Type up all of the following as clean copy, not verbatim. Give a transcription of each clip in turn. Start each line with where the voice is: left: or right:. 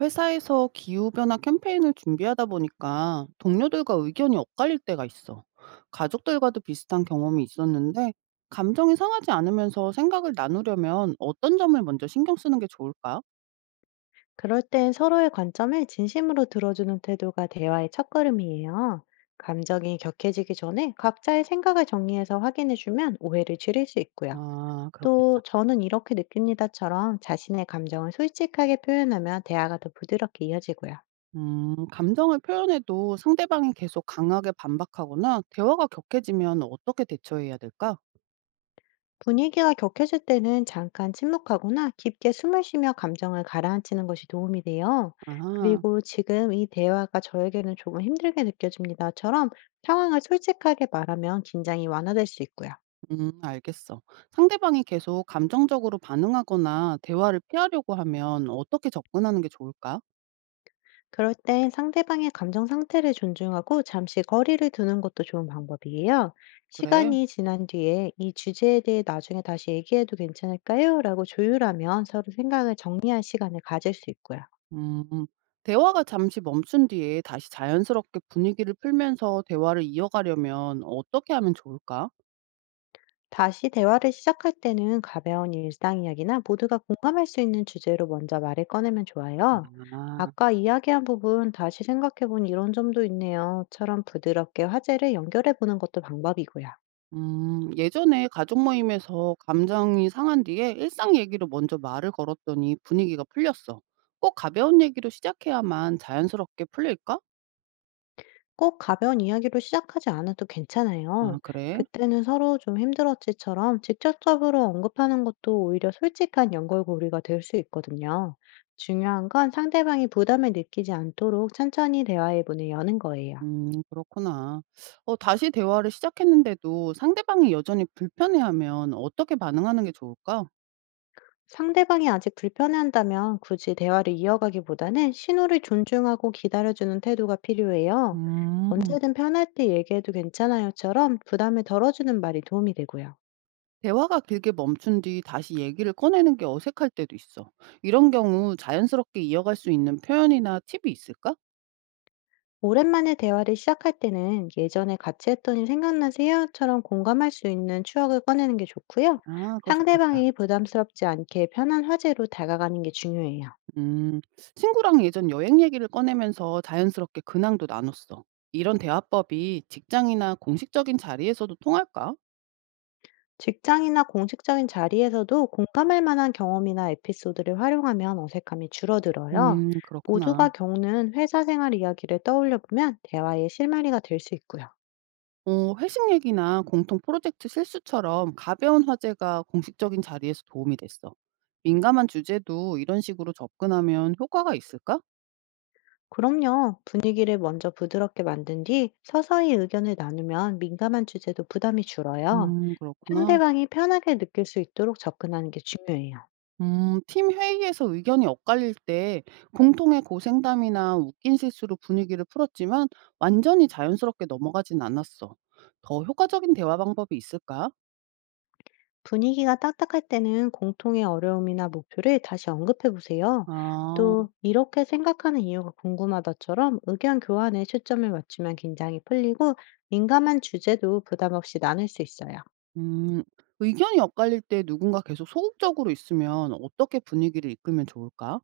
right: 회사에서 기후변화 캠페인을 준비하다 보니까 동료들과 의견이 엇갈릴 때가 있어. 가족들과도 비슷한 경험이 있었는데, 감정이 상하지 않으면서 생각을 나누려면 어떤 점을 먼저 신경 쓰는 게 좋을까?
left: 그럴 땐 서로의 관점을 진심으로 들어주는 태도가 대화의 첫걸음이에요. 감정이 격해지기 전에 각자의 생각을 정리해서 확인해주면 오해를 줄일 수 있고요.
right: 아,
left: 또,
right: 그렇겠다.
left: 저는 이렇게 느낍니다처럼 자신의 감정을 솔직하게 표현하면 대화가 더 부드럽게 이어지고요.
right: 감정을 표현해도 상대방이 계속 강하게 반박하거나 대화가 격해지면 어떻게 대처해야 될까?
left: 분위기가 격해질 때는 잠깐 침묵하거나 깊게 숨을 쉬며 감정을 가라앉히는 것이 도움이 돼요.
right: 아,
left: 그리고 지금 이 대화가 저에게는 조금 힘들게 느껴집니다처럼 상황을 솔직하게 말하면 긴장이 완화될 수 있고요.
right: 알겠어. 상대방이 계속 감정적으로 반응하거나 대화를 피하려고 하면 어떻게 접근하는 게 좋을까?
left: 그럴 땐 상대방의 감정 상태를 존중하고 잠시 거리를 두는 것도 좋은 방법이에요.
right: 그래?
left: 시간이 지난 뒤에 이 주제에 대해 나중에 다시 얘기해도 괜찮을까요? 라고 조율하면 서로 생각을 정리할 시간을 가질 수 있고요.
right: 음. 대화가 잠시 멈춘 뒤에 다시 자연스럽게 분위기를 풀면서 대화를 이어가려면 어떻게 하면 좋을까?
left: 다시 대화를 시작할 때는 가벼운 일상 이야기나 모두가 공감할 수 있는 주제로 먼저 말을 꺼내면 좋아요.
right: 아.
left: 아까 이야기한 부분 다시 생각해본 이런 점도 있네요.처럼 부드럽게 화제를 연결해 보는 것도 방법이고요.
right: 음. 예전에 가족 모임에서 감정이 상한 뒤에 일상 얘기로 먼저 말을 걸었더니 분위기가 풀렸어. 꼭 가벼운 얘기로 시작해야만 자연스럽게 풀릴까?
left: 꼭 가벼운 이야기로 시작하지 않아도
right: 아,
left: 괜찮아요.
right: 그래?
left: 그때는 서로 좀 힘들었지처럼 직접적으로 언급하는 것도 오히려 솔직한 연결고리가 될 수 있거든요. 중요한 건 상대방이 부담을 느끼지 않도록 천천히 대화의 문을 여는 거예요.
right: 그렇구나. 다시 대화를 시작했는데도 상대방이 여전히 불편해하면 어떻게 반응하는 게 좋을까?
left: 상대방이 아직 불편해한다면 굳이 대화를 이어가기보다는 신호를 존중하고 기다려주는 태도가 필요해요.
right: 음.
left: 언제든 편할 때 얘기해도 괜찮아요처럼 부담을 덜어주는 말이 도움이 되고요.
right: 대화가 길게 멈춘 뒤 다시 얘기를 꺼내는 게 어색할 때도 있어. 이런 경우 자연스럽게 이어갈 수 있는 표현이나 팁이 있을까?
left: 오랜만에 대화를 시작할 때는 예전에 같이 했던 일 생각나세요?처럼 공감할 수 있는 추억을 꺼내는 게 좋고요.
right: 아, 그거 좋겠다.
left: 상대방이 부담스럽지 않게 편한 화제로 다가가는 게 중요해요.
right: 음, 친구랑 예전 여행 얘기를 꺼내면서 자연스럽게 근황도 나눴어. 이런 대화법이 직장이나 공식적인 자리에서도 통할까?
left: 직장이나 공식적인 자리에서도 공감할 만한 경험이나 에피소드를 활용하면 어색함이 줄어들어요.
right: 그렇구나.
left: 모두가 겪는 회사 생활 이야기를 떠올려 보면 대화의 실마리가 될 수 있고요.
right: 회식 얘기나 공통 프로젝트 실수처럼 가벼운 화제가 공식적인 자리에서 도움이 됐어. 민감한 주제도 이런 식으로 접근하면 효과가 있을까?
left: 그럼요. 분위기를 먼저 부드럽게 만든 뒤 서서히 의견을 나누면 민감한 주제도 부담이 줄어요.
right: 그렇구나.
left: 상대방이 편하게 느낄 수 있도록 접근하는 게 중요해요.
right: 팀 회의에서 의견이 엇갈릴 때 공통의 고생담이나 웃긴 실수로 분위기를 풀었지만 완전히 자연스럽게 넘어가진 않았어. 더 효과적인 대화 방법이 있을까?
left: 분위기가 딱딱할 때는 공통의 어려움이나 목표를 다시 언급해 보세요.
right: 아,
left: 또, 이렇게 생각하는 이유가 궁금하다처럼 의견 교환에 초점을 맞추면 긴장이 풀리고 민감한 주제도 부담 없이 나눌 수 있어요.
right: 음. 의견이 엇갈릴 때 누군가 계속 소극적으로 있으면 어떻게 분위기를 이끌면 좋을까?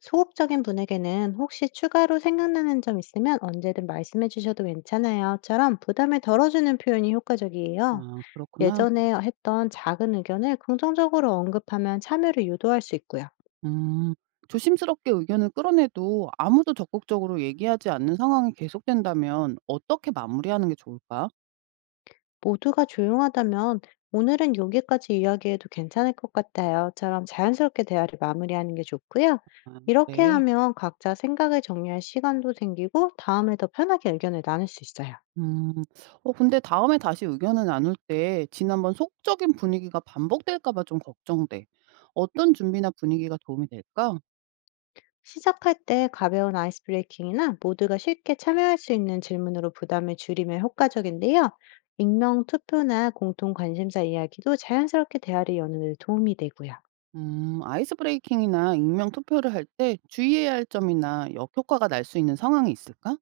left: 소극적인 분에게는 혹시 추가로 생각나는 점 있으면 언제든 말씀해 주셔도 괜찮아요.처럼 부담을 덜어주는 표현이 효과적이에요.
right: 아, 그렇구나.
left: 예전에 했던 작은 의견을 긍정적으로 언급하면 참여를 유도할 수 있고요.
right: 음. 조심스럽게 의견을 끌어내도 아무도 적극적으로 얘기하지 않는 상황이 계속된다면 어떻게 마무리하는 게 좋을까?
left: 모두가 조용하다면 "오늘은 여기까지 이야기해도 괜찮을 것 같아요."처럼 자연스럽게 대화를 마무리하는 게 좋고요.
right: 아,
left: 이렇게
right: 네.
left: 하면 각자 생각을 정리할 시간도 생기고 다음에 더 편하게 의견을 나눌 수 있어요.
right: 음. 근데 다음에 다시 의견을 나눌 때 지난번 속적인 분위기가 반복될까 봐 좀 걱정돼. 어떤 준비나 분위기가 도움이 될까?
left: 시작할 때 가벼운 아이스 브레이킹이나 모두가 쉽게 참여할 수 있는 질문으로 부담을 줄이면 효과적인데요. 익명 투표나 공통 관심사 이야기도 자연스럽게 대화를 여는 데 도움이 되고요.
right: 아이스 브레이킹이나 익명 투표를 할 때 주의해야 할 점이나 역효과가 날 수 있는 상황이 있을까?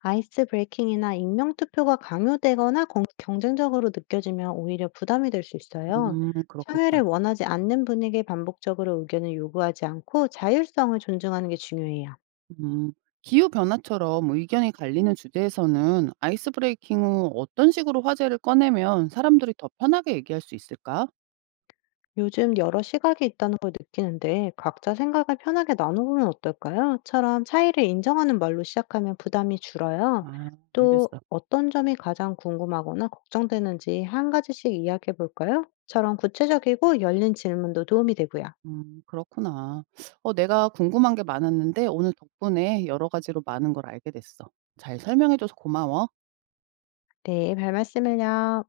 left: 아이스 브레이킹이나 익명 투표가 강요되거나 경쟁적으로 느껴지면 오히려 부담이 될 수 있어요. 참여를
right: 그렇겠다.
left: 원하지 않는 분에게 반복적으로 의견을 요구하지 않고 자율성을 존중하는 게 중요해요.
right: 음, 기후 변화처럼 의견이 갈리는 주제에서는 아이스 브레이킹 후 어떤 식으로 화제를 꺼내면 사람들이 더 편하게 얘기할 수 있을까?
left: 요즘 여러 시각이 있다는 걸 느끼는데 각자 생각을 편하게 나눠보면 어떨까요? 처럼 차이를 인정하는 말로 시작하면 부담이 줄어요.
right: 아,
left: 또
right: 알겠어.
left: 어떤 점이 가장 궁금하거나 걱정되는지 한 가지씩 이야기해 볼까요? 처럼 구체적이고 열린 질문도 도움이 되고요.
right: 그렇구나. 내가 궁금한 게 많았는데 오늘 덕분에 여러 가지로 많은 걸 알게 됐어. 잘 설명해 줘서 고마워.
left: 네, 별 말씀을요.